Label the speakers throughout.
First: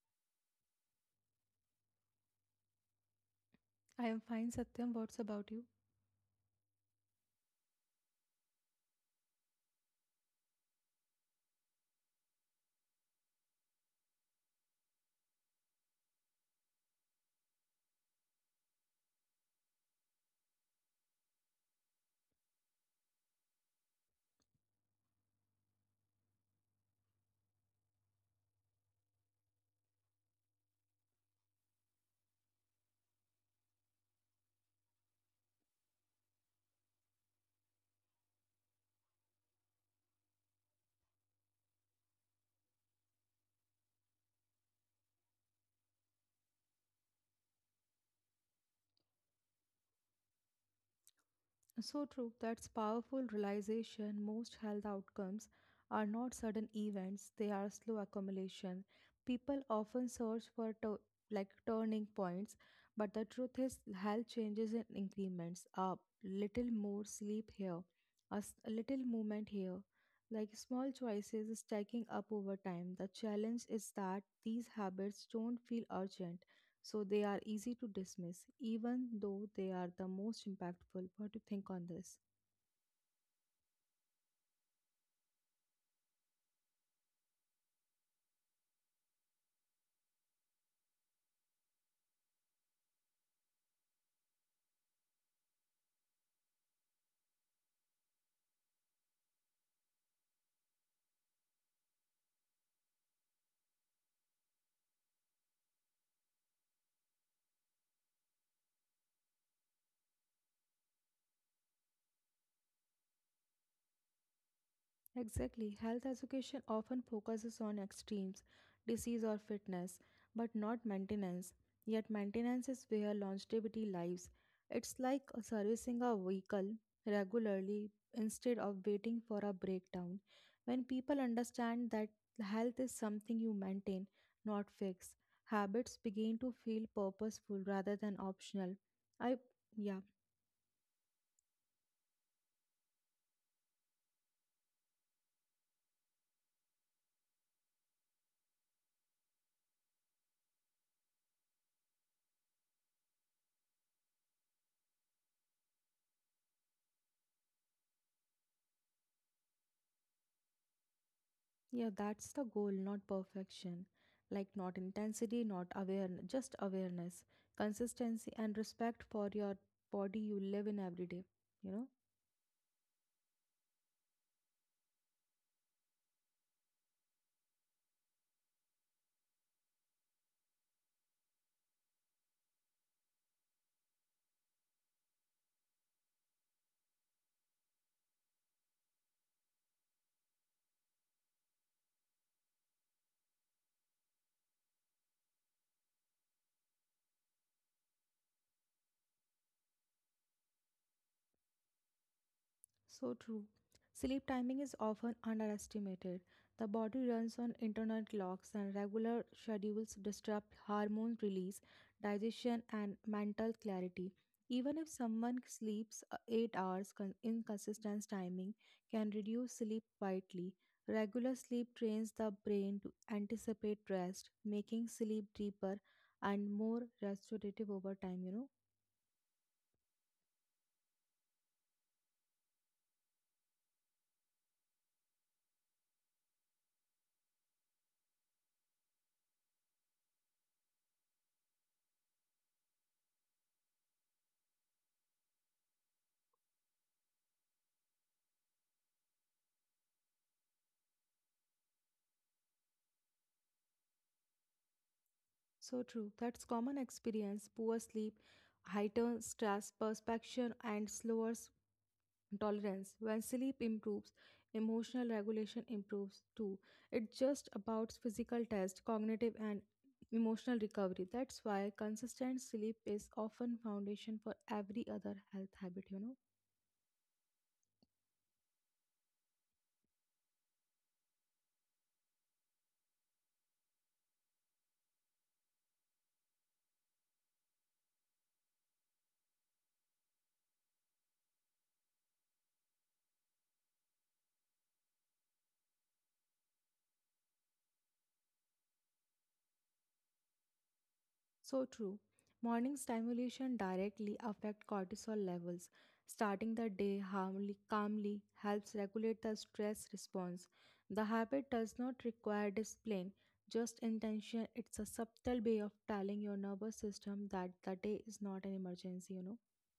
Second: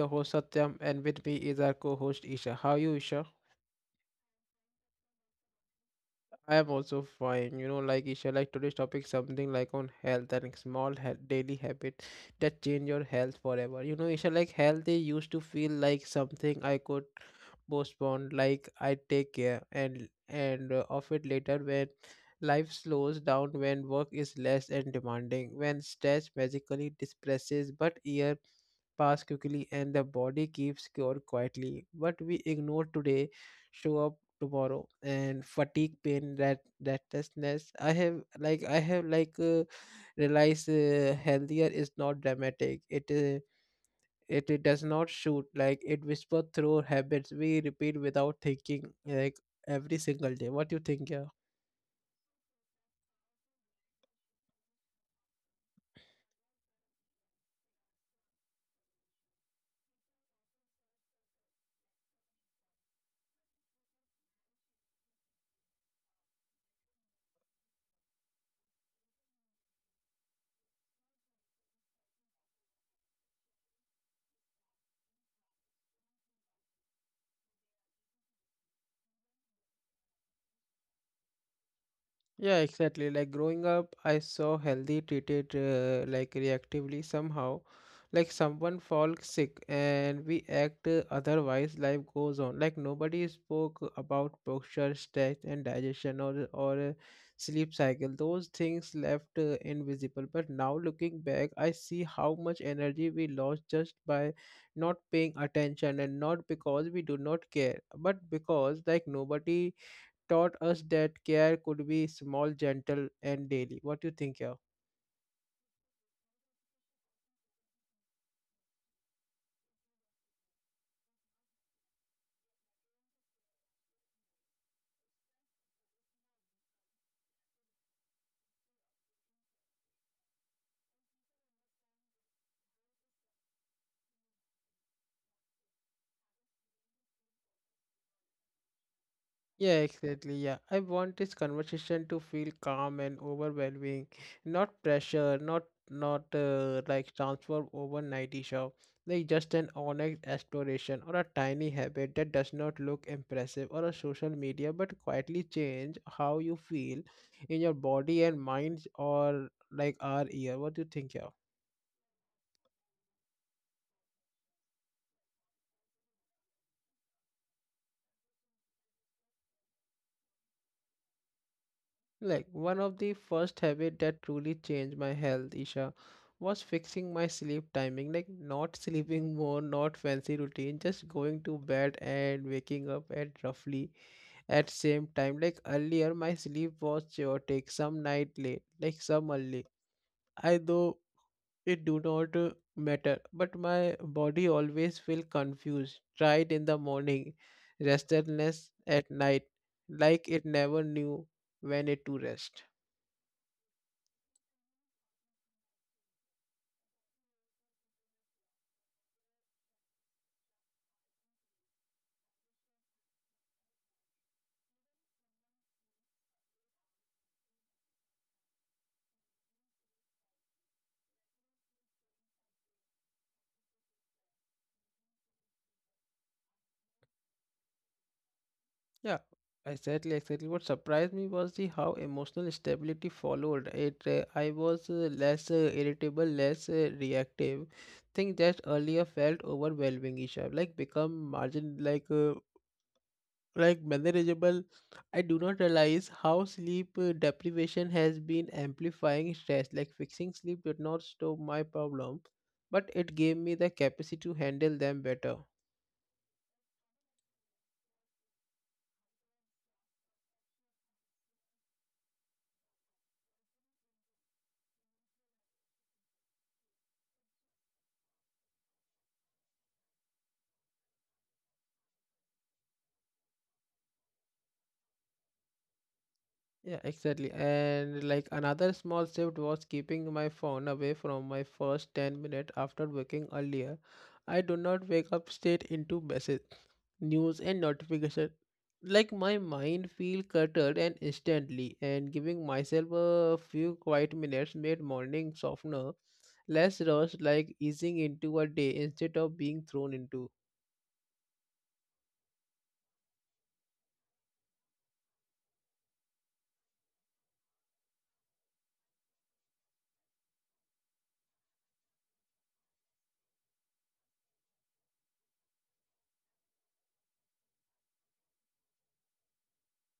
Speaker 1: your host Satyam and with me is our co-host Isha. How are you, Isha?
Speaker 2: I am fine, Satyam. What's about you?
Speaker 1: I am also fine. You know, like Isha, like today's topic something like on health and small daily habits that change your health forever. You know, Isha, like health it used to feel like something I could postpone, like I take care and of it later when life slows down, when work is less and demanding, when stress magically disperses, but year pass quickly and the body keeps score quietly. What we ignore today show up tomorrow and fatigue pain that restlessness I have realized healthier is not dramatic it does not shoot like it whispers through habits we repeat without thinking like every single day. What do you think? Yeah
Speaker 2: So true. That's powerful realization. Most health outcomes are not sudden events, they are slow accumulation. People often search for like turning points, but the truth is, health changes in increments. A little more sleep here, a little movement here. Like small choices stacking up over time. The challenge is that these habits don't feel urgent. So they are easy to dismiss, even though they are the most impactful. What do you think on this?
Speaker 1: Yeah, exactly. Like growing up, I saw healthy treated like reactively somehow. Like someone falls sick and we act otherwise, life goes on. Like nobody spoke about posture, stretch, and digestion or sleep cycle. Those things left invisible. But now looking back, I see how much energy we lost just by not paying attention and not because we do not care, but because like nobody taught us that care could be small, gentle, and daily. What do you think, yeah?
Speaker 2: Exactly. Health education often focuses on extremes, disease or fitness, but not maintenance. Yet, maintenance is where longevity lies. It's like servicing a vehicle regularly instead of waiting for a breakdown. When people understand that health is something you maintain, not fix, habits begin to feel purposeful rather than optional. I,
Speaker 1: Yeah,
Speaker 2: yeah.
Speaker 1: exactly. Yeah, I want this conversation to feel calm and overwhelming, not pressure, not like transform overnight show, like just an honest exploration or a tiny habit that does not look impressive or a social media, but quietly change how you feel in your body and mind or like our ear. What do you think, yeah?
Speaker 2: Yeah, that's the goal, not perfection. Like, not intensity, not awareness, just awareness, consistency, and respect for your body you live in every day, you know?
Speaker 1: Like one of the first habit that truly changed my health, Isha, was fixing my sleep timing. Like not sleeping more, not fancy routine, just going to bed and waking up at roughly at same time. Like earlier, my sleep was chaotic, some night late, like some early. I though it do not matter, but my body always feel confused, tired in the morning, restlessness at night, like it never knew when it to rest.
Speaker 2: So true. Sleep timing is often underestimated. The body runs on internal clocks, and regular schedules disrupt hormone release, digestion, and mental clarity. Even if someone sleeps 8 hours, inconsistent timing can reduce sleep quietly. Regular sleep trains the brain to anticipate rest, making sleep deeper and more restorative over time.
Speaker 1: Yeah, exactly. What surprised me was the how emotional stability followed it. I was less irritable, less reactive. Thing that earlier felt overwhelming, Isha. Like become margin, like manageable. I do not realize how sleep deprivation has been amplifying stress. Like fixing sleep did not stop my problem, but it gave me the capacity to handle them better.
Speaker 2: So true. That's common experience. Poor sleep, heightened stress, perception, and slower tolerance. When sleep improves, emotional regulation improves too. It's just about physical test, cognitive and emotional recovery. That's why consistent sleep is often foundation for every other health habit.
Speaker 1: Yeah, exactly. And like another small shift was keeping my phone away from my first 10 minutes after waking earlier. I do not wake up straight into message, news and notification. Like my mind feel cluttered and instantly and giving myself a few quiet minutes made morning softener, less rushed, like easing into a day instead of being thrown into.
Speaker 2: So true. Morning stimulation directly affect cortisol levels. Starting the day harmly, calmly helps regulate the stress response. The habit does not require discipline, just intention. It's a subtle way of telling your nervous system that the day is not an emergency.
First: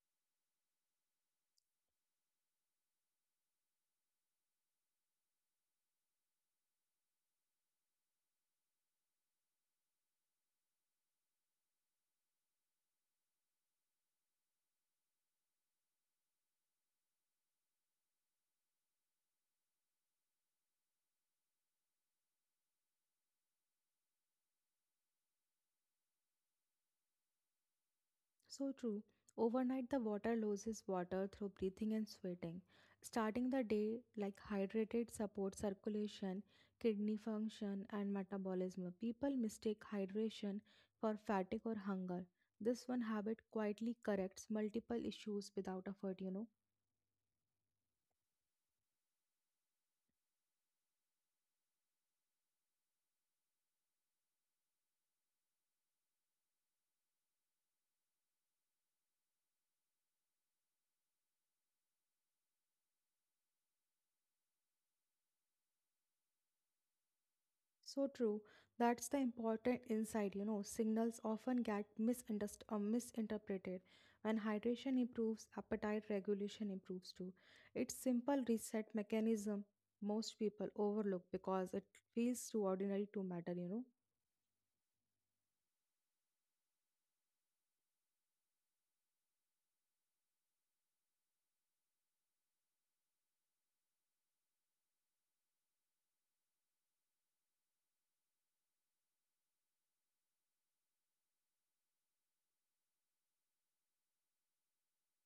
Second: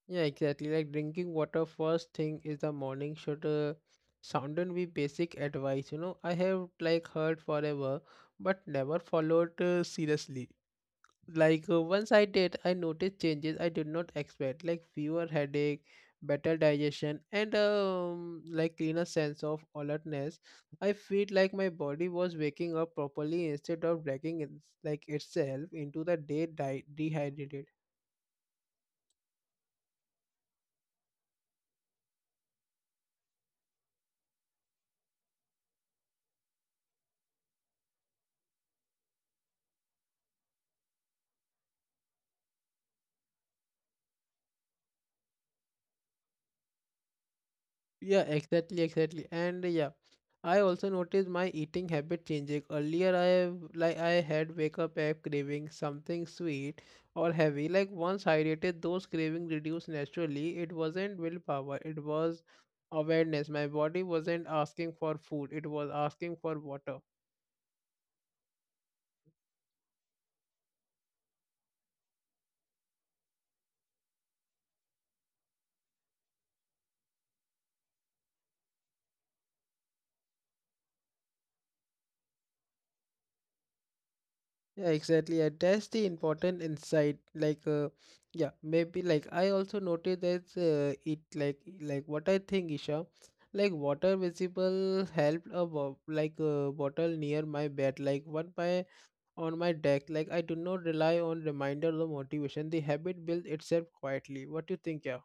Speaker 1: Yeah, exactly. Like drinking water first thing is the morning should sounded be basic advice. You know, I have like heard forever, but never followed seriously. Like once I did, I noticed changes I did not expect, like fewer headache, better digestion, and like cleaner sense of alertness. I feel like my body was waking up properly instead of dragging it, like itself into the day dehydrated.
Speaker 2: So true. Overnight, the water loses water through breathing and sweating. Starting the day like hydrated supports circulation, kidney function, and metabolism. People mistake hydration for fatigue or hunger. This one habit quietly corrects multiple issues without effort.
Speaker 1: Yeah, exactly. And yeah, I also noticed my eating habit changing. Earlier, I have like I had wake up app craving something sweet or heavy. Like once hydrated, those cravings reduced naturally. It wasn't willpower, it was awareness. My body wasn't asking for food, it was asking for water.
Speaker 2: So true. That's the important insight. Signals often get misunderstood or misinterpreted. When hydration improves, appetite regulation improves too. It's simple reset mechanism most people overlook because it feels too ordinary to matter.
Speaker 1: Yeah, exactly. And that's the important insight. Maybe I also noticed that it like what I think, Isha, like water visible helped like a bottle near my bed, like one by on my deck. Like I do not rely on reminder or motivation. The habit builds itself quietly. What do you think, yeah?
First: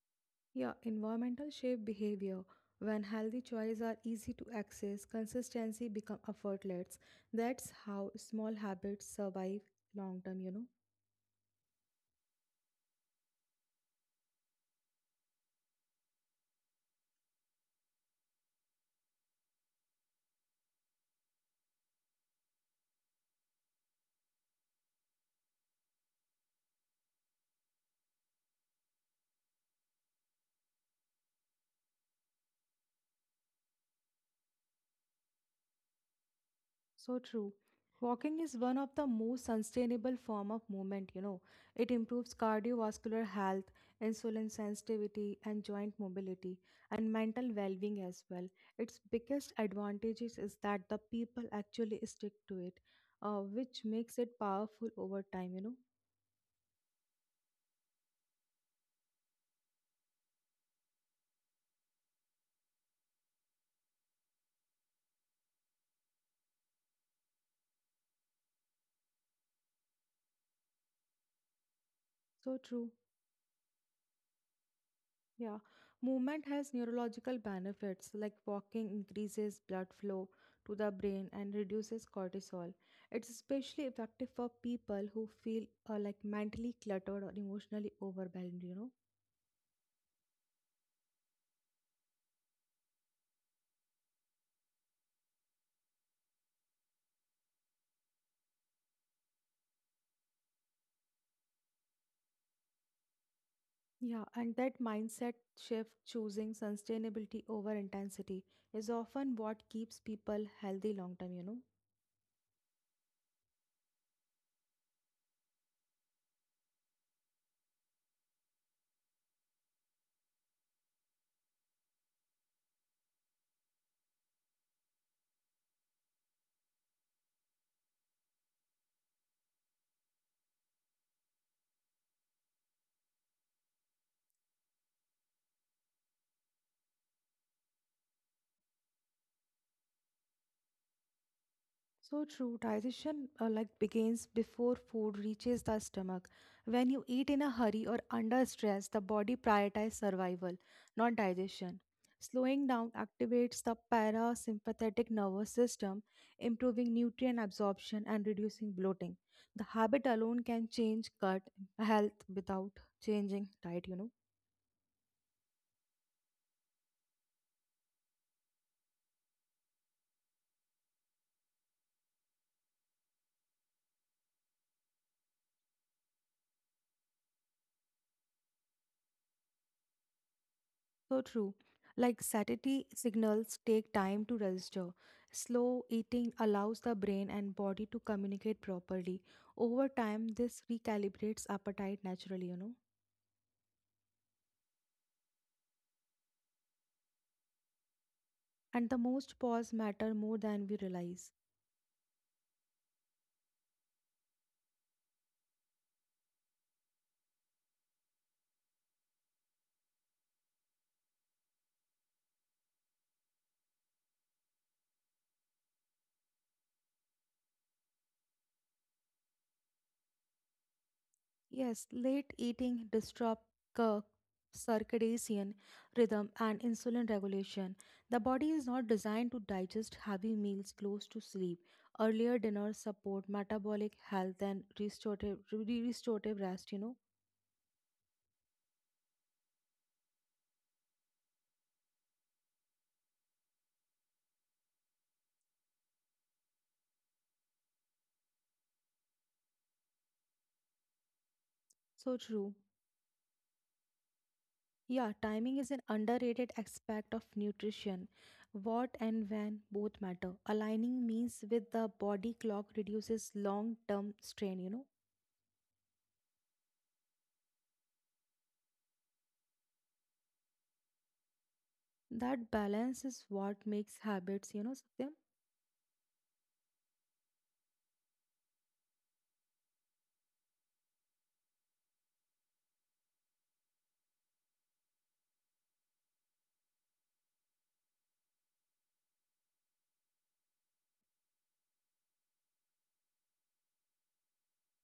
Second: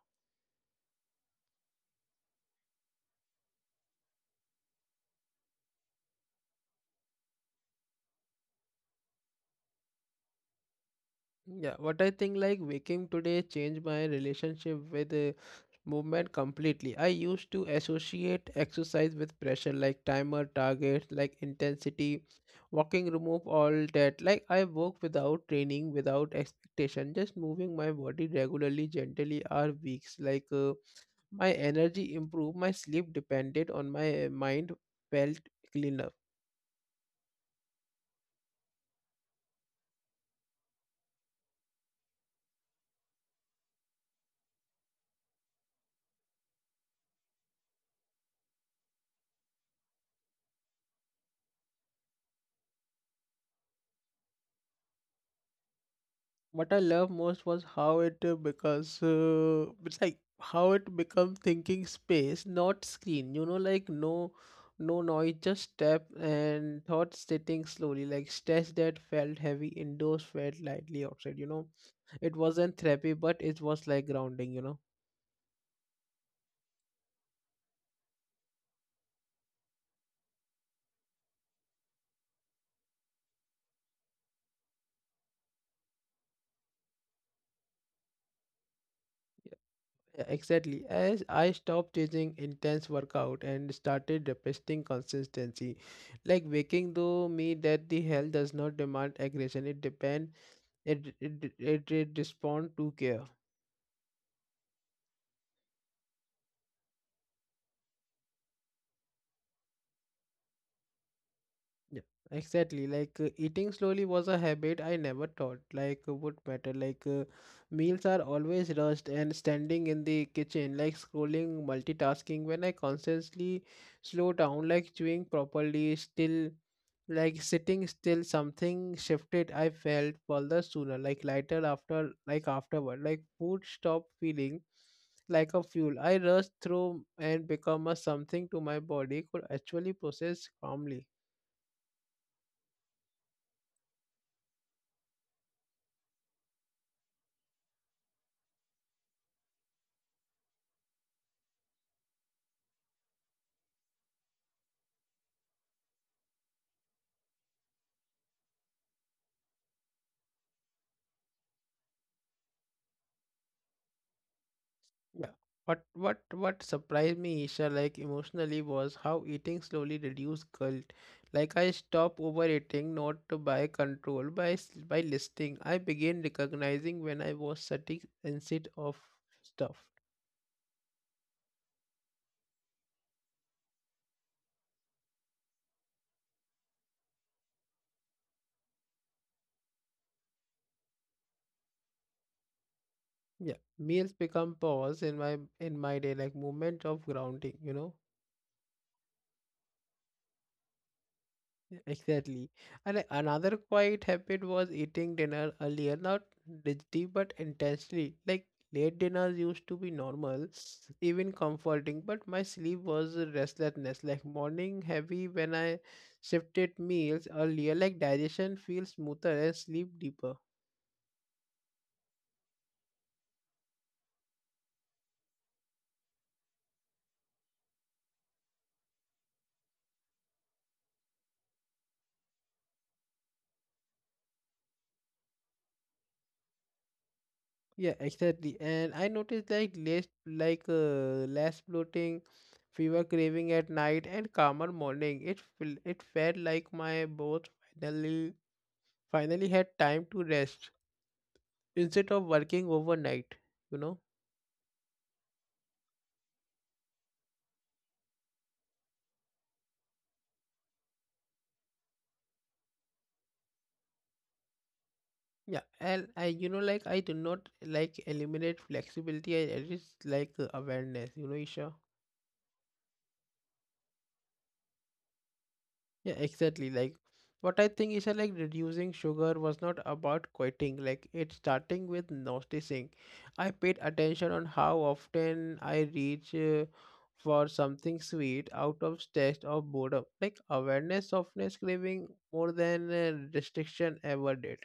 Speaker 2: Yeah, environmental shape behavior. When healthy choices are easy to access, consistency become effortless. That's how small habits survive long term.
Speaker 1: Yeah, what I think like waking today changed my relationship with movement completely. I used to associate exercise with pressure like timer, targets, like intensity. Walking remove all that. Like I work without training, without expectation, just moving my body regularly, gently or weeks. My energy improved, my sleep depended on my mind felt cleaner.
Speaker 2: So true. Walking is one of the most sustainable form of movement. It improves cardiovascular health, insulin sensitivity and joint mobility and mental well-being as well. Its biggest advantages is that the people actually stick to it, which makes it powerful over time.
Speaker 1: What I love most was how it's like how it become thinking space, not screen. You know, like no noise, just step and thoughts sitting slowly, like stress that felt heavy indoors felt lightly outside. You know, it
Speaker 2: So
Speaker 1: wasn't
Speaker 2: true.
Speaker 1: therapy, but it was like grounding, you know.
Speaker 2: Yeah, movement has neurological benefits like walking increases blood flow to the brain and reduces cortisol. It's especially effective for people who feel like mentally cluttered or emotionally overwhelmed.
Speaker 1: Yeah, exactly. As I stopped chasing intense workout and started requesting consistency, like waking though me that the health does not demand aggression, it depends. It respond to care.
Speaker 2: Yeah, and that mindset shift, choosing sustainability over intensity, is often what keeps people healthy long term.
Speaker 1: Yeah, exactly. Eating slowly was a habit I never thought would matter. Meals are always rushed and standing in the kitchen, like scrolling, multitasking. When I consciously slow down, like chewing properly, still like sitting still, something shifted. I felt further sooner, like lighter after, like afterward, like food stopped feeling like a fuel. I rushed through and become a something to my body could actually process calmly.
Speaker 2: So true. Digestion like begins before food reaches the stomach. When you eat in a hurry or under stress, the body prioritizes survival, not digestion. Slowing down activates the parasympathetic nervous system, improving nutrient absorption and reducing bloating. The habit alone can change gut health without changing diet.
Speaker 1: Yeah. What surprised me, Isha, like emotionally was how eating slowly reduced guilt. Like I stopped overeating, not by control, by listing. I began recognizing when I was sitting instead of stuff.
Speaker 2: So true. Like satiety signals take time to register. Slow eating allows the brain and body to communicate properly. Over time, this recalibrates appetite naturally.
Speaker 1: Yeah. Meals become pause in my day, like moment of grounding, you know.
Speaker 2: And the most pause matter more than we realize.
Speaker 1: Yeah, exactly. And another quiet habit was eating dinner earlier, not digitally but intentionally. Like late dinners used to be normal, even comforting, but my sleep was a restlessness, like morning heavy when I shifted meals earlier, like digestion feels smoother and sleep deeper.
Speaker 2: Yes, late eating disrupts circadian rhythm and insulin regulation. The body is not designed to digest heavy meals close to sleep. Earlier dinners support metabolic health and restorative, restorative rest.
Speaker 1: Yeah, exactly. And I noticed like less less bloating, fever craving at night and calmer morning. It felt like my both finally finally had time to rest
Speaker 2: So
Speaker 1: instead of
Speaker 2: true.
Speaker 1: working overnight, you know.
Speaker 2: Yeah, timing is an underrated aspect of nutrition. What and when both matter. Aligning meals with the body clock reduces long term strain.
Speaker 1: Yeah, and I, you know, like I do not like eliminate flexibility, I just like awareness, you know, Isha.
Speaker 2: That balance is what makes habits, Satyam.
Speaker 1: Yeah, exactly. Like what I think, Isha, like reducing sugar was not about quitting, like it's starting with noticing. I paid attention on how often I reach for something sweet out of taste of boredom, like awareness softness craving more than restriction ever did.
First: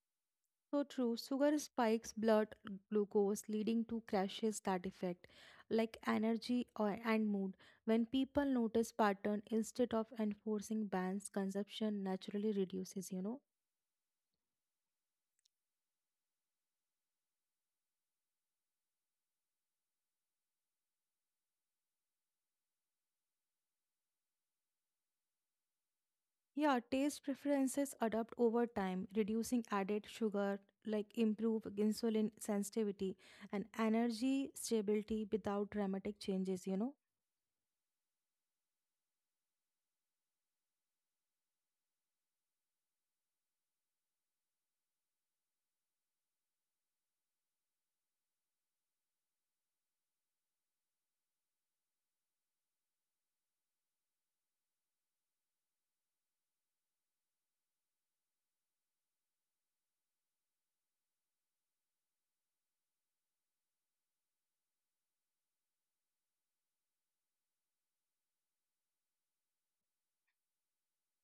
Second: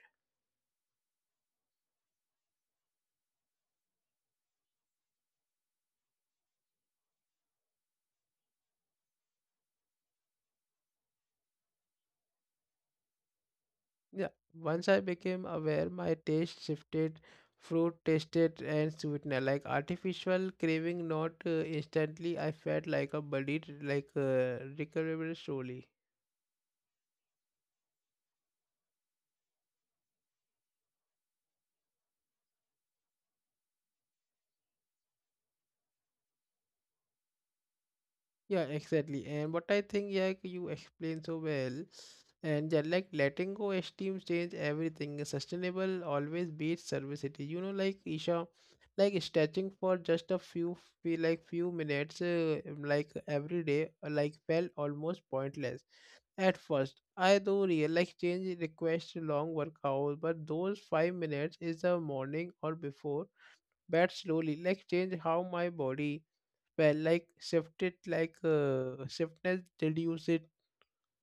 Speaker 2: So true. Sugar spikes blood glucose, leading to crashes that affect, like energy or and mood. When people notice pattern instead of enforcing bans, consumption naturally reduces.
Speaker 1: Yeah, once I became aware, my taste shifted. Fruit tasted and sweetener, like artificial craving, not instantly. I felt like a body, recovered slowly.
Speaker 2: Yeah, taste preferences adapt over time, reducing added sugar, like improve insulin sensitivity and energy stability without dramatic changes.
Speaker 1: Yeah, exactly. And what I think, yeah, you explain so well. And yeah, like letting go esteems change everything. Sustainable always beats servicity. You know, like Isha, like stretching for just a few, feel like few minutes, like every day, like felt almost pointless at first. I do real like change request long workout, but those 5 minutes is the morning or before bed slowly. Like change how my body well, shiftness, reduce it.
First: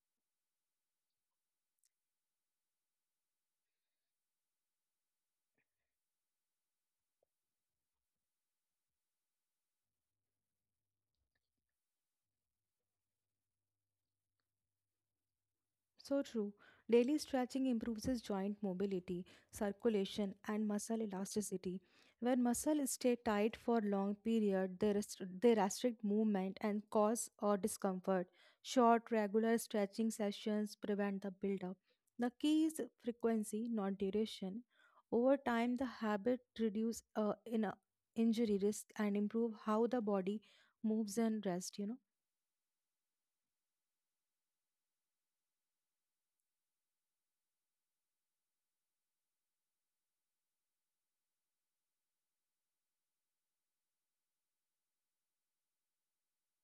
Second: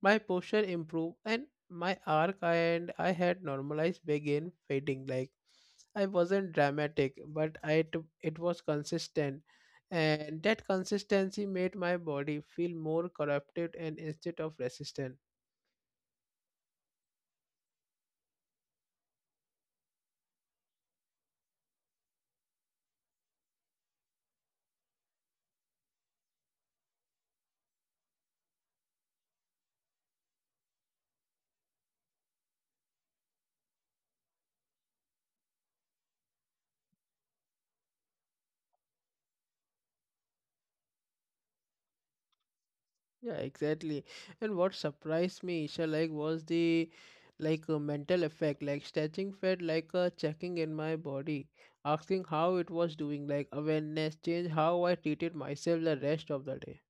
Speaker 1: My posture improved, and my arc and I had normalized began fading. Like I wasn't dramatic, but it was consistent, and that consistency made my body feel more corrupted and instead of resistant.
Speaker 2: So true. Daily stretching improves his joint mobility, circulation, and muscle elasticity. When muscles stay tight for long period, they restrict movement and cause or discomfort. Short, regular stretching sessions prevent the buildup. The key is frequency, not duration. Over time, the habit reduce in injury risk and improve how the body moves and rest.
Speaker 1: Yeah, exactly. And what surprised me, Isha, like was the like a mental effect. Like stretching felt like a checking in my body, asking how it was doing. Like awareness changed how I treated myself the rest of the day.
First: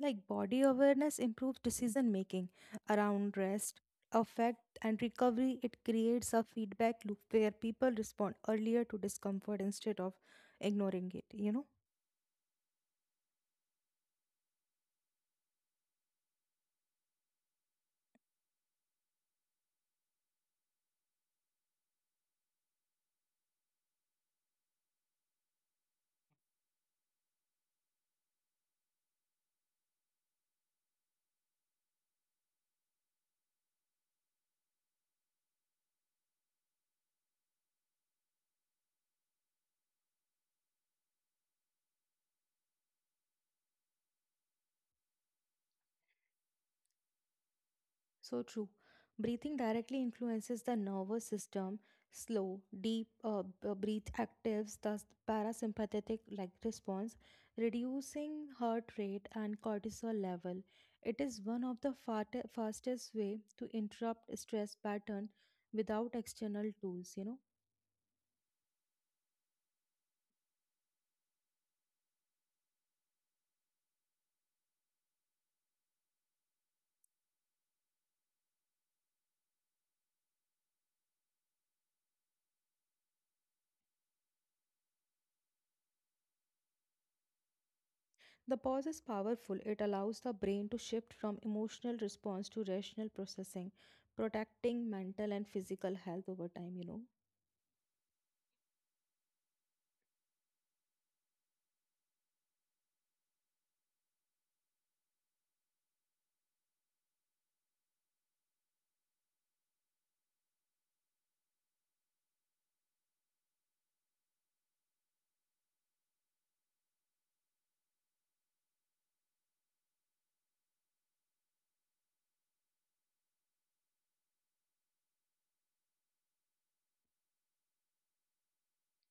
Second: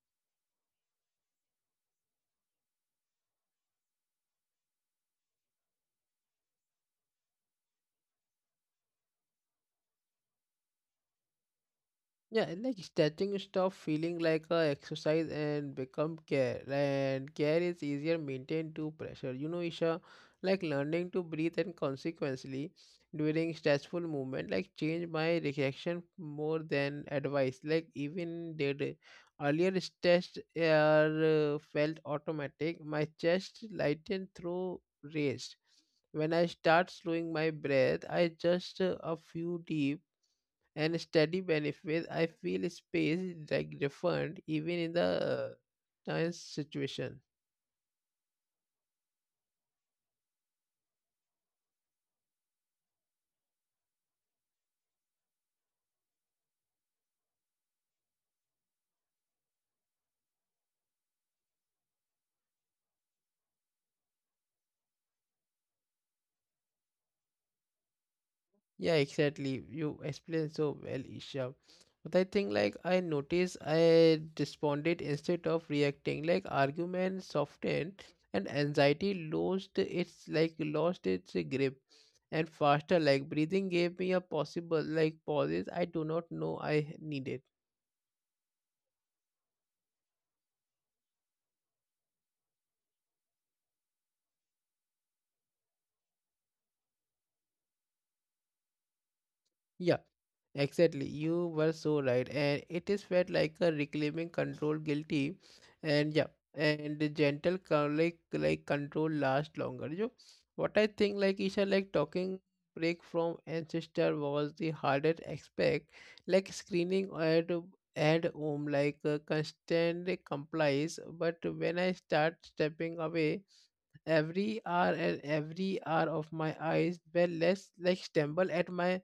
Speaker 2: Like body awareness improves decision making around rest, affect, and recovery. It creates a feedback loop where people respond earlier to discomfort instead of ignoring it.
Speaker 1: Yeah, like stretching stop feeling like a exercise and become care. And care is easier maintained to pressure. You know, Isha, like learning to breathe and consequently during stressful movement, like change my reaction more than advice. Like even did earlier stress felt automatic. My chest lightened through raised. When I start slowing my breath, I just a few deep and steady benefits, I feel space is like different even in the science situation.
Speaker 2: So true. Breathing directly influences the nervous system. Slow, deep breath actives the parasympathetic like response, reducing heart rate and cortisol level. It is one of the fastest way to interrupt stress pattern without external tools.
Speaker 1: Yeah, exactly. You explained so well, Isha. But I think like I noticed I responded instead of reacting. Like argument softened and anxiety lost its grip and faster. Like breathing gave me a possible like pauses I do not know I needed.
Speaker 2: The pause is powerful. It allows the brain to shift from emotional response to rational processing, protecting mental and physical health over time.
Speaker 1: Yeah, exactly. You were so right. And it is felt like a reclaiming control guilty. And yeah, and the gentle control lasts longer. You what I think like Isha like talking break from ancestor was the hardest aspect like screening at home, like constant complies, but when I start stepping away every hour and every hour of my eyes were less like stumble at my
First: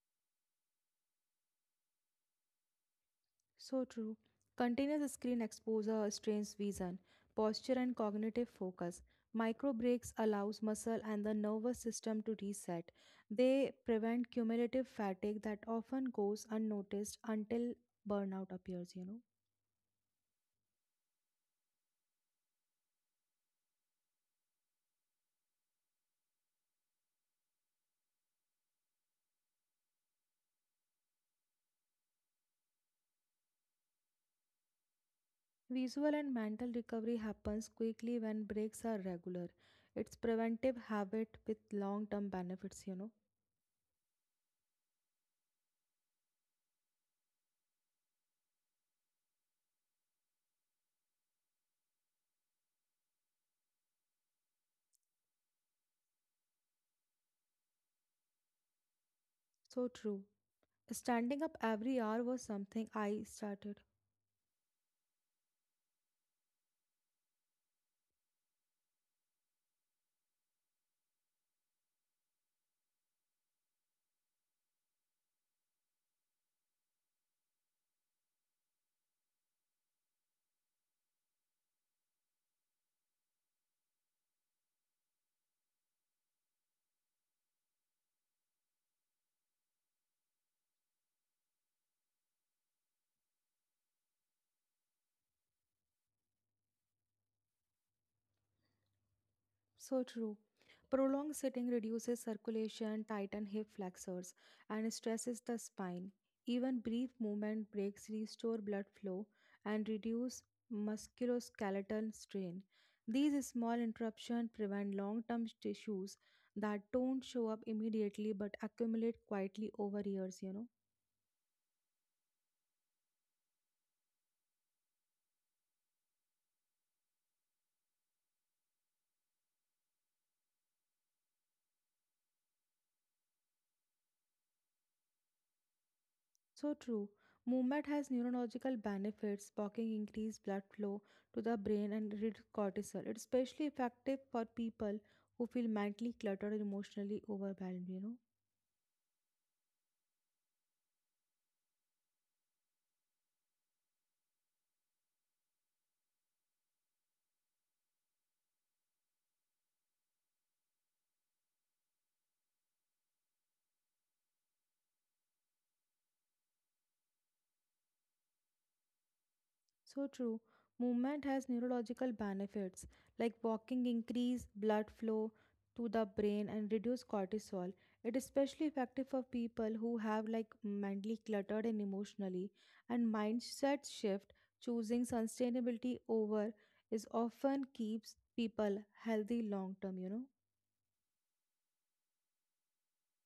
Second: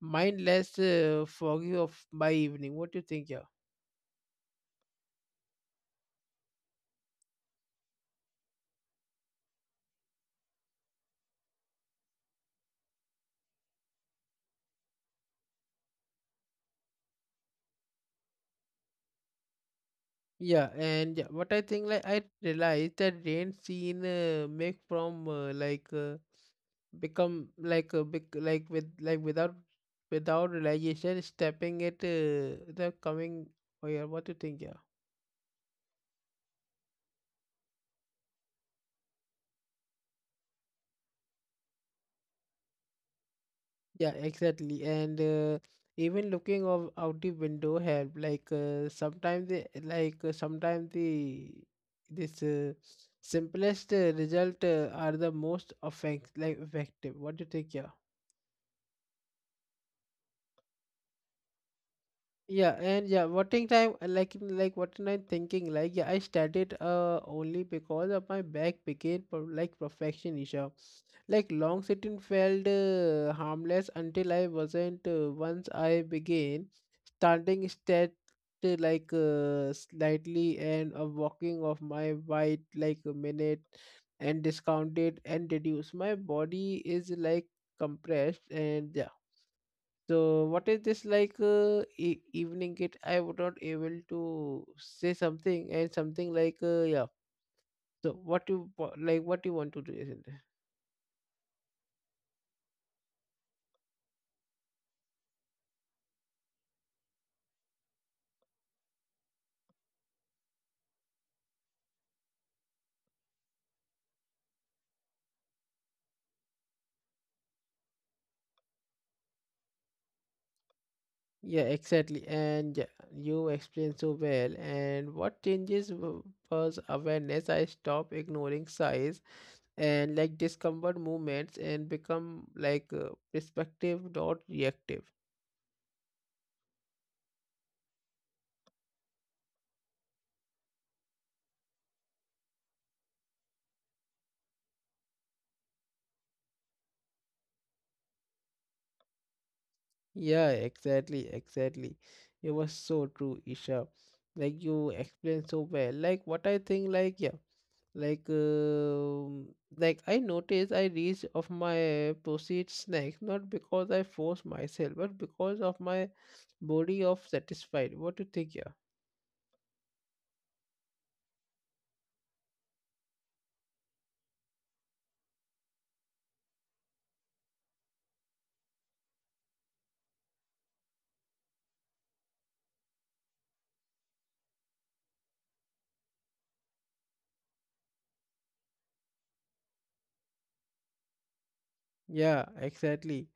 Speaker 1: mindless foggy of my evening. What do you think, yeah?
Speaker 2: So true. Continuous screen exposure strains vision, posture and cognitive focus. Micro breaks allows muscle and the nervous system to reset. They prevent cumulative fatigue that often goes unnoticed until burnout appears.
Speaker 1: Yeah, and yeah, what I think, like I realized that rain scene make from like become like a big like with like without realization stepping it the coming. Oh yeah, what do you think, yeah?
Speaker 2: Visual and mental recovery happens quickly when breaks are regular. It's preventive habit with long-term benefits.
Speaker 1: Yeah, exactly. And even looking of out the window help. Like sometimes the like sometimes the this simplest result are the most effective. What do you think? Yeah.
Speaker 2: So true. Standing up every hour was something
Speaker 1: Yeah,
Speaker 2: I
Speaker 1: and yeah,
Speaker 2: started.
Speaker 1: working time, like like what am I thinking? Like, yeah, I started only because of my back became pro like perfection issue. Like long sitting felt harmless until I wasn't. Once I began standing straight, like slightly, and walking of my white like a minute, and discounted and reduced. My body is like compressed and yeah, so what is this like evening kit? I was not able to say something and something like yeah. So what like what you want to
Speaker 2: So
Speaker 1: do,
Speaker 2: true.
Speaker 1: isn't it?
Speaker 2: Prolonged sitting reduces circulation, tightens hip flexors, and stresses the spine. Even brief movement breaks restore blood flow and reduce musculoskeletal strain. These small interruptions prevent long-term tissues that don't show up immediately but accumulate quietly over years.
Speaker 1: Yeah, exactly. And yeah, you explained so well. And what changes was awareness. I stopped ignoring size and like discomfort movements and become like perspective, not reactive.
Speaker 2: So true. Movement has neurological benefits. Walking increases blood flow to the brain and reduces cortisol. It's especially effective for people who feel mentally cluttered and emotionally overwhelmed.
Speaker 1: Yeah, exactly, exactly. It was so true, Isha. Like you explained so well. Like what I think, like yeah, like um like I noticed I reach of my proceed snacks not because I force myself, but because of my body of satisfied. What do you think, yeah?
Speaker 2: So true. Movement has neurological benefits like walking increase blood flow to the brain and reduce cortisol. It is especially effective for people who have like mentally cluttered and emotionally and mindset shift choosing sustainability over is often keeps people healthy long term.
Speaker 1: Yeah, exactly.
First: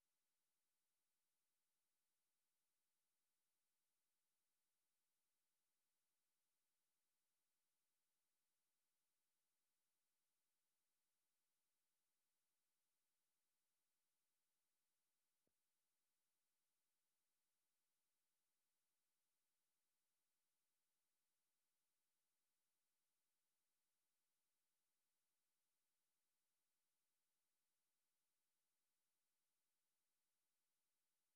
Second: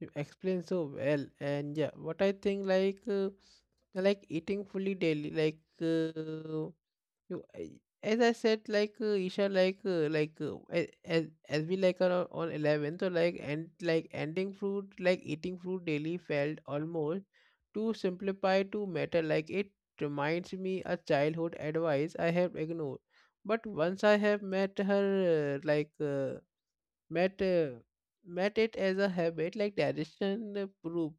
Speaker 1: You explain so well, and yeah, what I think like eating fully daily, like as I said, like Isha, like as we like are on 11, so like and like ending fruit, like eating fruit daily felt almost too simplified to matter. Like it reminds me a childhood advice I have ignored, but once I have met her, like. Met uh, met it as a habit like digestion proof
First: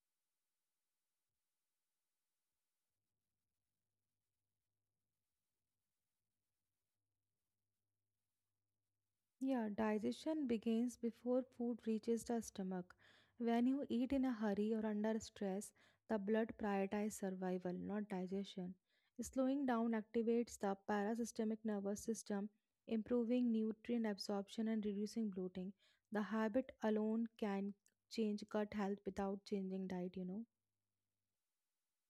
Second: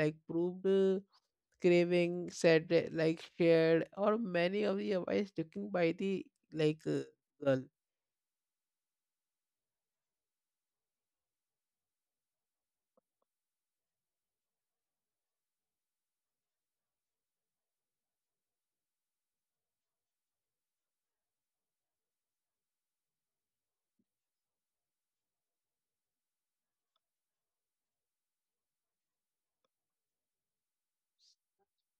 Speaker 1: like proved craving said like shared or many of the advice taken by the like girl.
Speaker 2: Yeah, digestion begins before food reaches the stomach. When you eat in a hurry or under stress, the blood prioritizes survival, not digestion. Slowing down activates the parasystemic nervous system, improving nutrient absorption and reducing bloating. The habit alone can change gut health without changing diet.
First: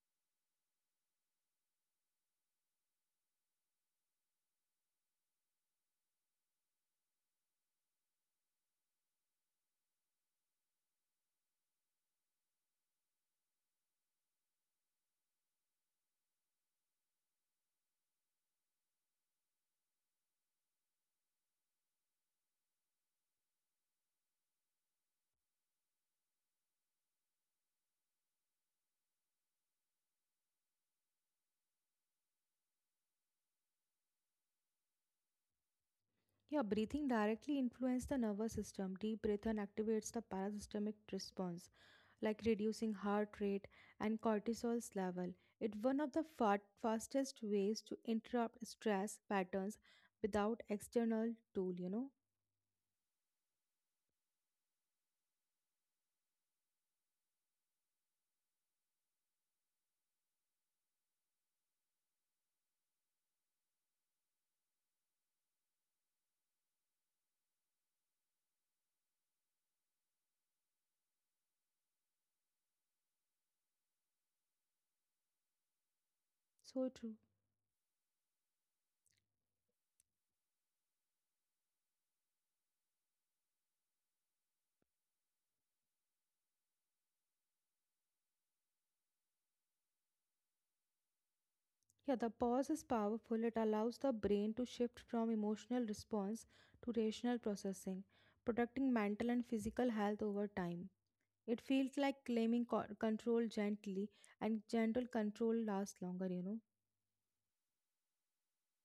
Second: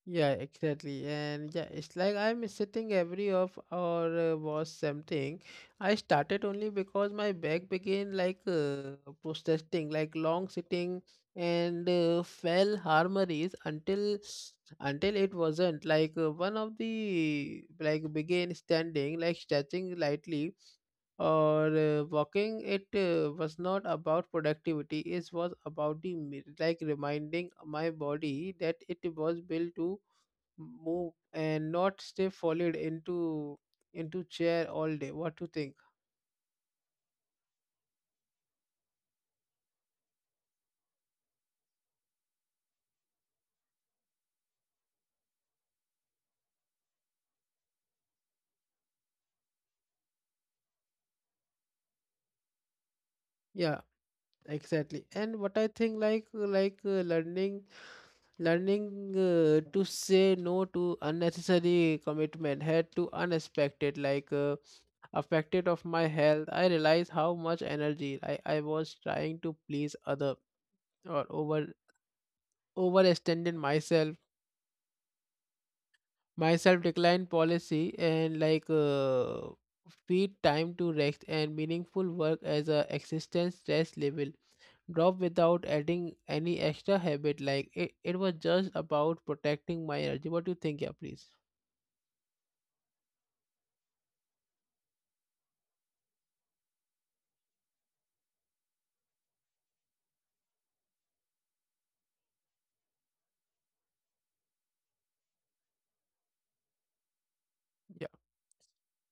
Speaker 1: Yeah, exactly. And yeah, it's like I'm sitting every of or was something. I started only because my back began like protesting, like long sitting and fell harmonies until it wasn't like one of the like began standing, like stretching lightly or walking. It was not about productivity. It was about the like reminding my body that it was built to move and not stay folded into chair all day. What you think?
Speaker 2: Yeah, breathing directly influences the nervous system. Deep breathing activates the parasystemic response, like reducing heart rate and cortisol's level. It's one of the fastest ways to interrupt stress patterns without external tool.
Speaker 1: Yeah, exactly, and what I think like learning to say no to unnecessary commitment had to unexpected like affected of my health. I realized how much energy I was trying to please other or overextended myself, my
Speaker 2: So
Speaker 1: self-decline
Speaker 2: true.
Speaker 1: policy and like feed time to rest and meaningful work as a existence stress level drop without adding any extra habit like it was just about protecting my energy. What do you think? Yeah, please.
Speaker 2: Yeah, the pause is powerful. It allows the brain to shift from emotional response to rational processing, protecting mental and physical health over time. It feels like claiming control gently, and gentle control lasts longer.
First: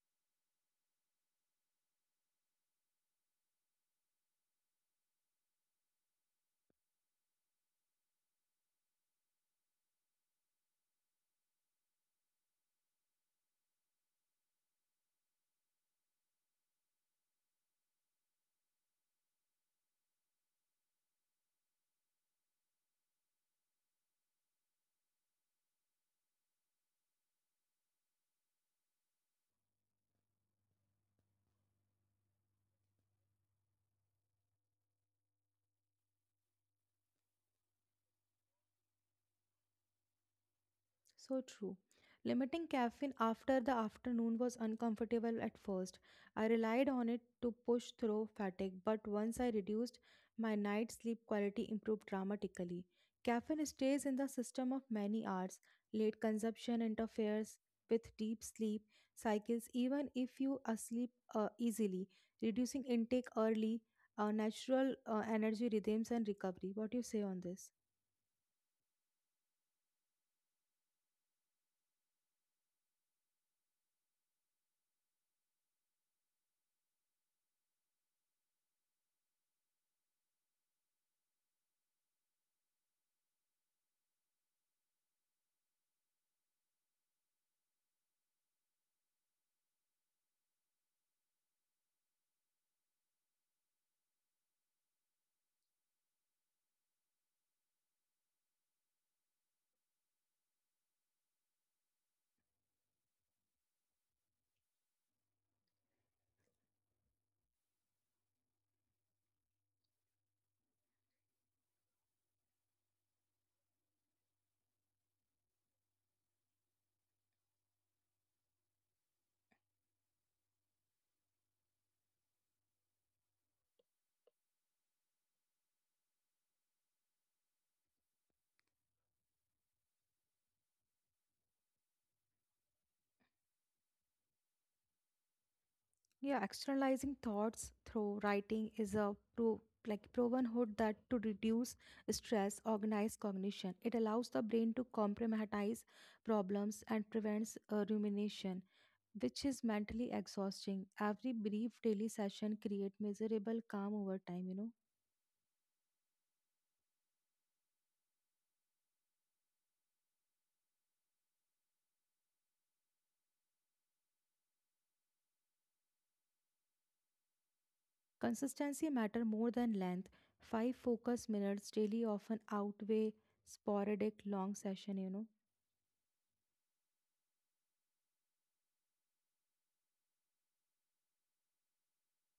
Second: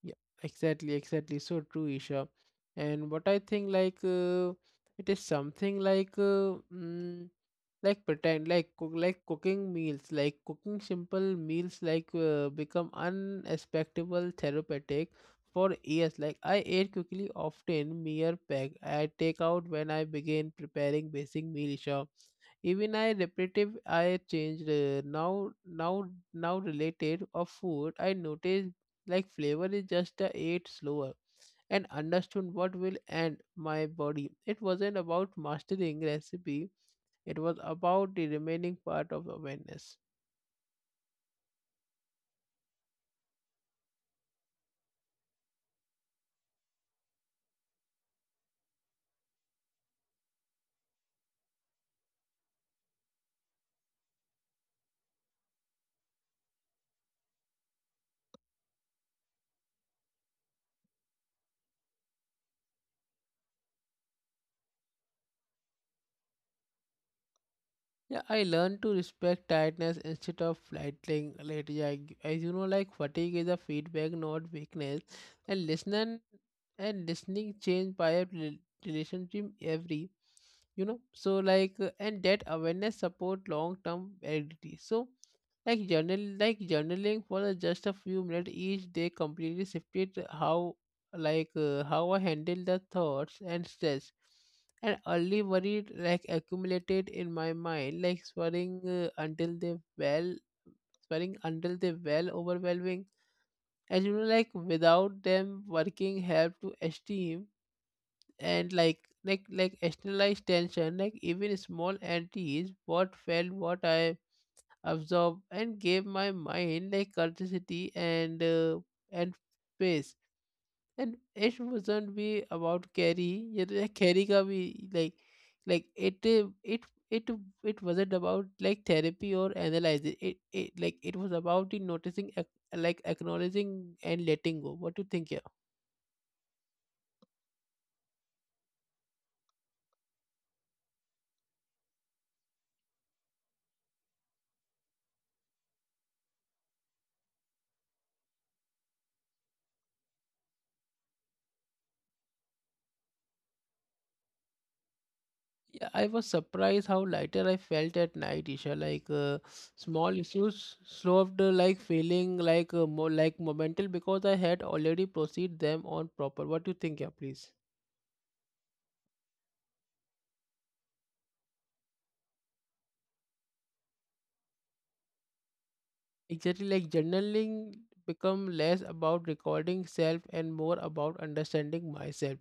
Speaker 1: Yeah, exactly, exactly. So true, Isha. And what I think, like, it is something like, like like cooking meals, like cooking simple meals, like, become unexpectable therapeutic for years. Like, I ate quickly, often mere pack. I take out when I begin preparing basic meal, Isha. Even I repetitive I changed now related of food I notice like flavor is just a ate slower and understood what will end my body. It wasn't about mastering recipe, it was about the remaining part of awareness.
Speaker 2: So true. Limiting caffeine after the afternoon was uncomfortable at first. I relied on it to push through fatigue, but once I reduced, my night sleep quality improved dramatically. Caffeine stays in the system of many hours. Late consumption interferes with deep sleep cycles, even if you asleep easily. Reducing intake early, natural energy rhythms and recovery. What do you say on this?
Speaker 1: Yeah, I learned to respect tiredness instead of fighting later. Yeah, as you know, like fatigue is a feedback, not weakness. And listening change by a relationship every, you know, so like and that awareness support long term validity. So like journaling for the just a few minutes each day completely shifted how, like, how I handle the thoughts and stress, and early worried like accumulated in my mind like swearing until they well swearing until they well overwhelming, as you know, like without them working help to esteem and like externalize tension, like even small entities what felt what I absorb and gave my mind like culticity, and and space. And it wasn't be about carry, yeah, like carry ka bhi, like like it it wasn't about like therapy or analyzing it like it was about the noticing like acknowledging and letting go. What do you think, yeah?
Speaker 2: Yeah, externalizing thoughts through writing is a like proven hood that to reduce stress, organize cognition. It allows the brain to compartmentalize problems and prevents rumination, which is mentally exhausting. Every brief daily session create measurable calm over time.
Speaker 1: Yeah, I was surprised how lighter I felt at night, Isha. Like small issues solved, like feeling like more like momental because I had already proceed them on proper. What do you think, yeah, please?
Speaker 2: Consistency matter more than length. 5 focus minutes daily often outweigh sporadic long session.
Speaker 1: Exactly, like journaling become less about recording self and more about understanding myself.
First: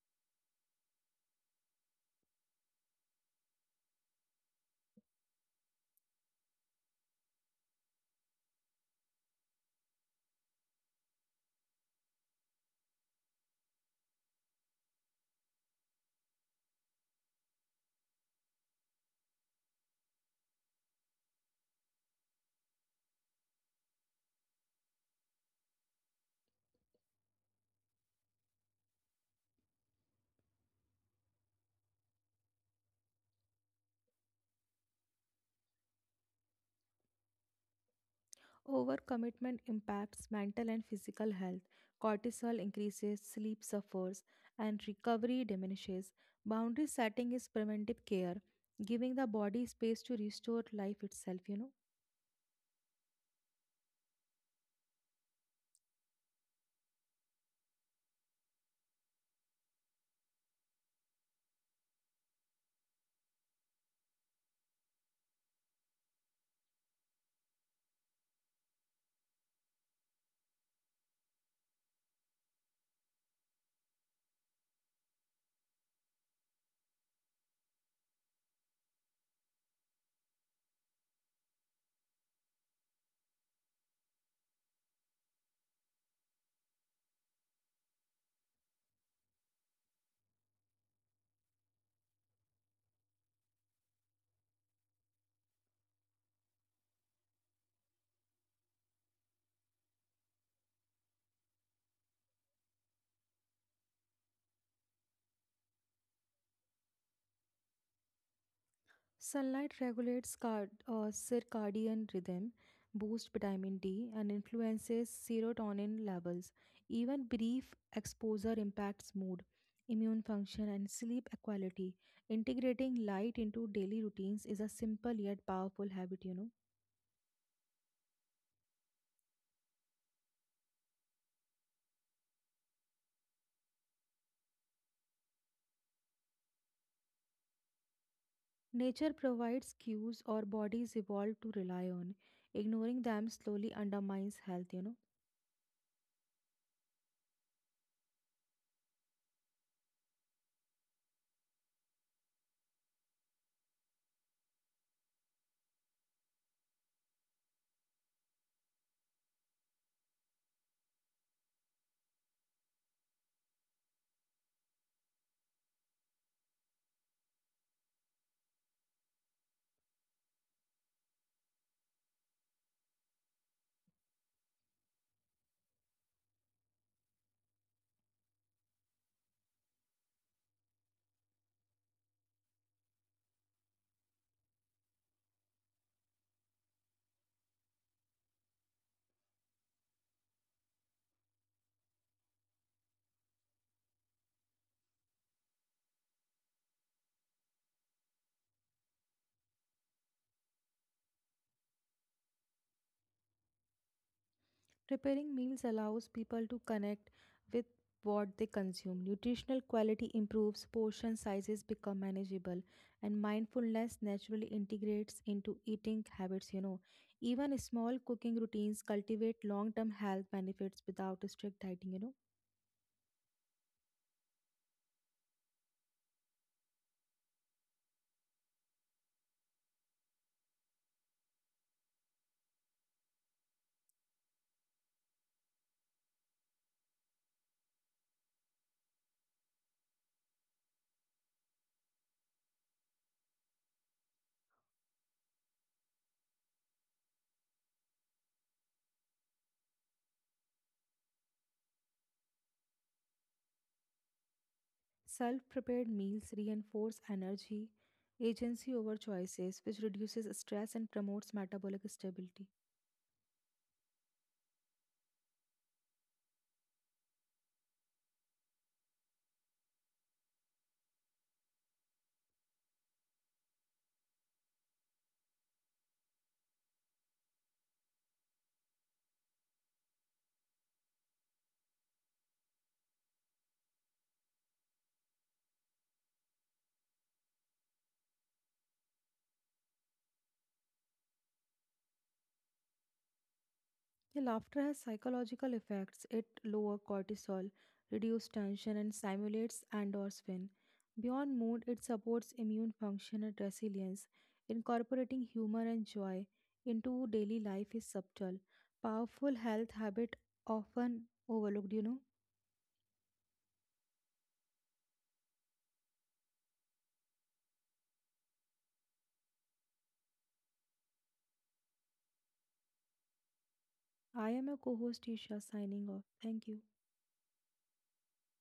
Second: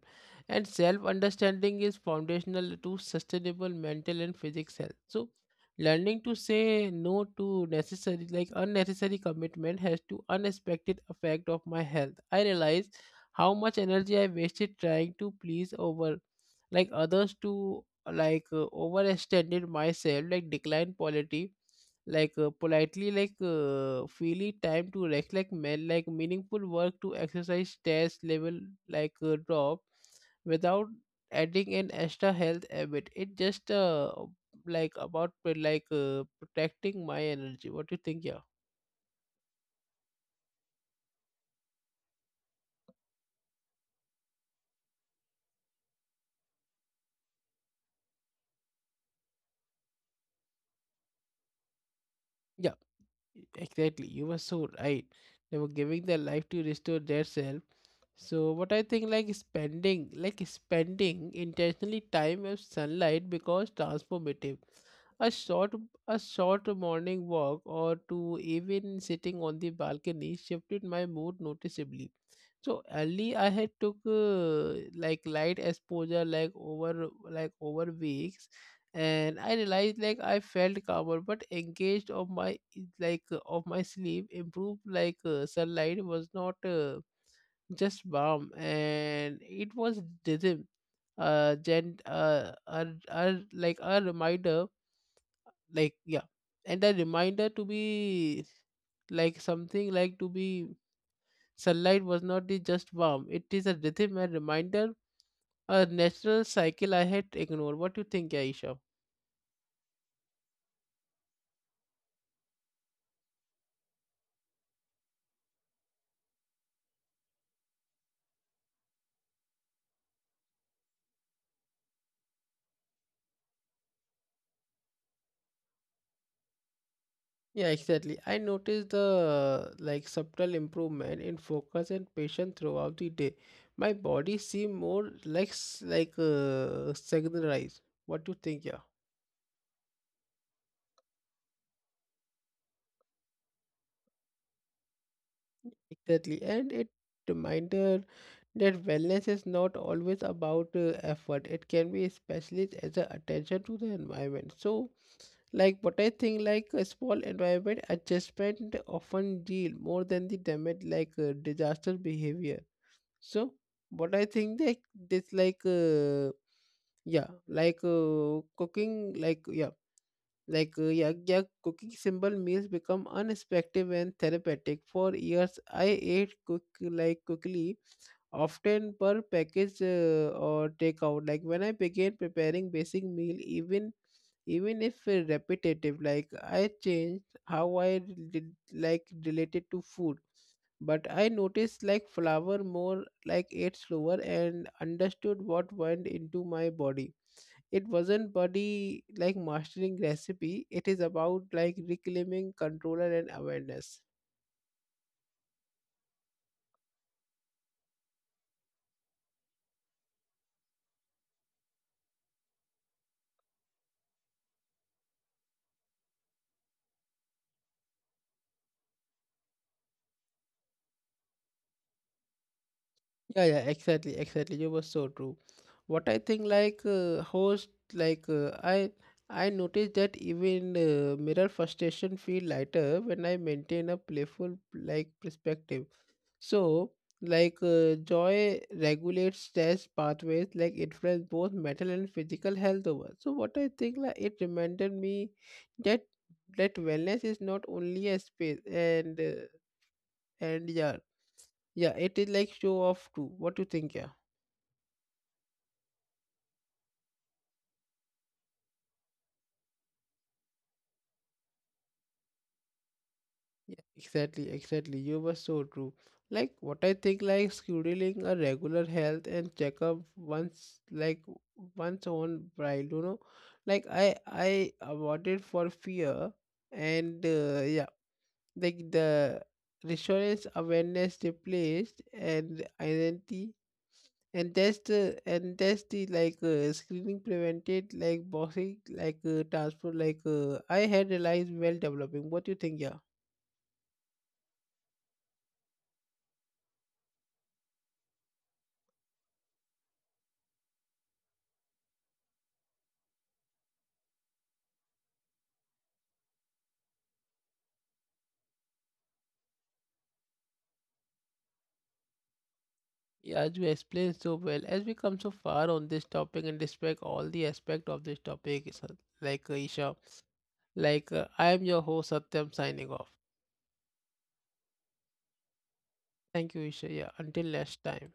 Speaker 1: And self understanding is foundational to sustainable mental and physical health. So learning to say no to necessary like unnecessary commitment has to unexpected effect of my health. I realize how much energy I wasted trying to please over like others to like overextended myself like decline quality like politely like freely time to rest like meaningful work to exercise stress level like drop without adding an extra health habit. It just like about like protecting my energy. What do you think, yeah?
Speaker 2: Overcommitment impacts mental and physical health. Cortisol increases, sleep suffers, and recovery diminishes. Boundary setting is preventive care, giving the body space to restore life itself.
Speaker 1: Yeah, exactly, you were so right. They were giving their life to restore their self. So what I think like spending intentionally time with sunlight because transformative. A short a short morning walk or to even sitting on the balcony shifted my mood noticeably. So early I had took like light exposure like over weeks and I realized like I felt calmer but engaged of my sleep improved like sunlight was not just warm and it was rhythm, gent a, like a reminder, like, yeah, and a reminder to be, like something, like to be. Sunlight was not the just warm, it is a rhythm and reminder, a natural cycle I had ignored. What do you think, Aisha?
Speaker 2: Sunlight regulates circadian rhythm, boosts vitamin D, and influences serotonin levels. Even brief exposure impacts mood, immune function, and sleep quality. Integrating light into daily routines is a simple yet powerful habit.
Speaker 1: Yeah, exactly. I noticed the like subtle improvement in focus and patience throughout the day. My body seemed more like like synchronized. What do you think? Yeah,
Speaker 2: Nature provides cues our bodies evolved to rely on. Ignoring them slowly undermines health.
Speaker 1: exactly. And it reminder that wellness is not always about effort. It can be especially as a attention to the environment. So, like what I think, like a small environment adjustment often deal more than the damage like disaster behavior. So, what I think that this like yeah, like cooking like yeah, yeah, cooking simple meals become unexpected and therapeutic. For years, I ate cook like quickly, often per package or takeout. Like when I began preparing basic meal, even if repetitive, like I changed how I did like related to food, but I noticed like flower more like ate slower and understood what went into my body. It wasn't body like mastering recipe. It is about like reclaiming controller and awareness.
Speaker 2: Preparing meals allows people to connect with what they consume. Nutritional quality improves, portion sizes become manageable, and mindfulness naturally integrates into eating habits. Even small cooking routines cultivate long term health benefits without strict dieting.
Speaker 1: Yeah, yeah, exactly, exactly. You were so true. What I think like host like I noticed that even mirror frustration feel lighter when I maintain a playful like perspective. So, like joy regulates stress pathways, like influence both mental and physical health over. So, what I think, like it reminded me that that wellness is not only a space and and yeah, yeah, it is like show off too. What do you think, yeah?
Speaker 2: Self prepared meals reinforce energy, agency over choices, which reduces stress and promotes metabolic stability.
Speaker 1: Yeah, exactly, exactly. You were so true. Like what I think, like scheduling a regular health and checkup once, like once on bride, you know, like I avoided for fear, and yeah, like the reassurance awareness replaced and identity. And that's the like screening prevented like bossy like transfer like I had realized well developing. What do you think? Yeah.
Speaker 2: Yeah, laughter has psychological effects. It lowers cortisol, reduces tension, and stimulates endorphin. Beyond mood, it supports immune function and resilience. Incorporating humor and joy into daily life is subtle, powerful health habit often overlooked.
Speaker 1: Yeah, as you explained so well, as we come so far on this topic and respect all the aspect of this topic, is, like Isha, like I am your host Satyam, signing off.
Speaker 2: I am your co-host Isha, signing off. Thank you.
Speaker 1: Thank you, Isha. Yeah, until next time.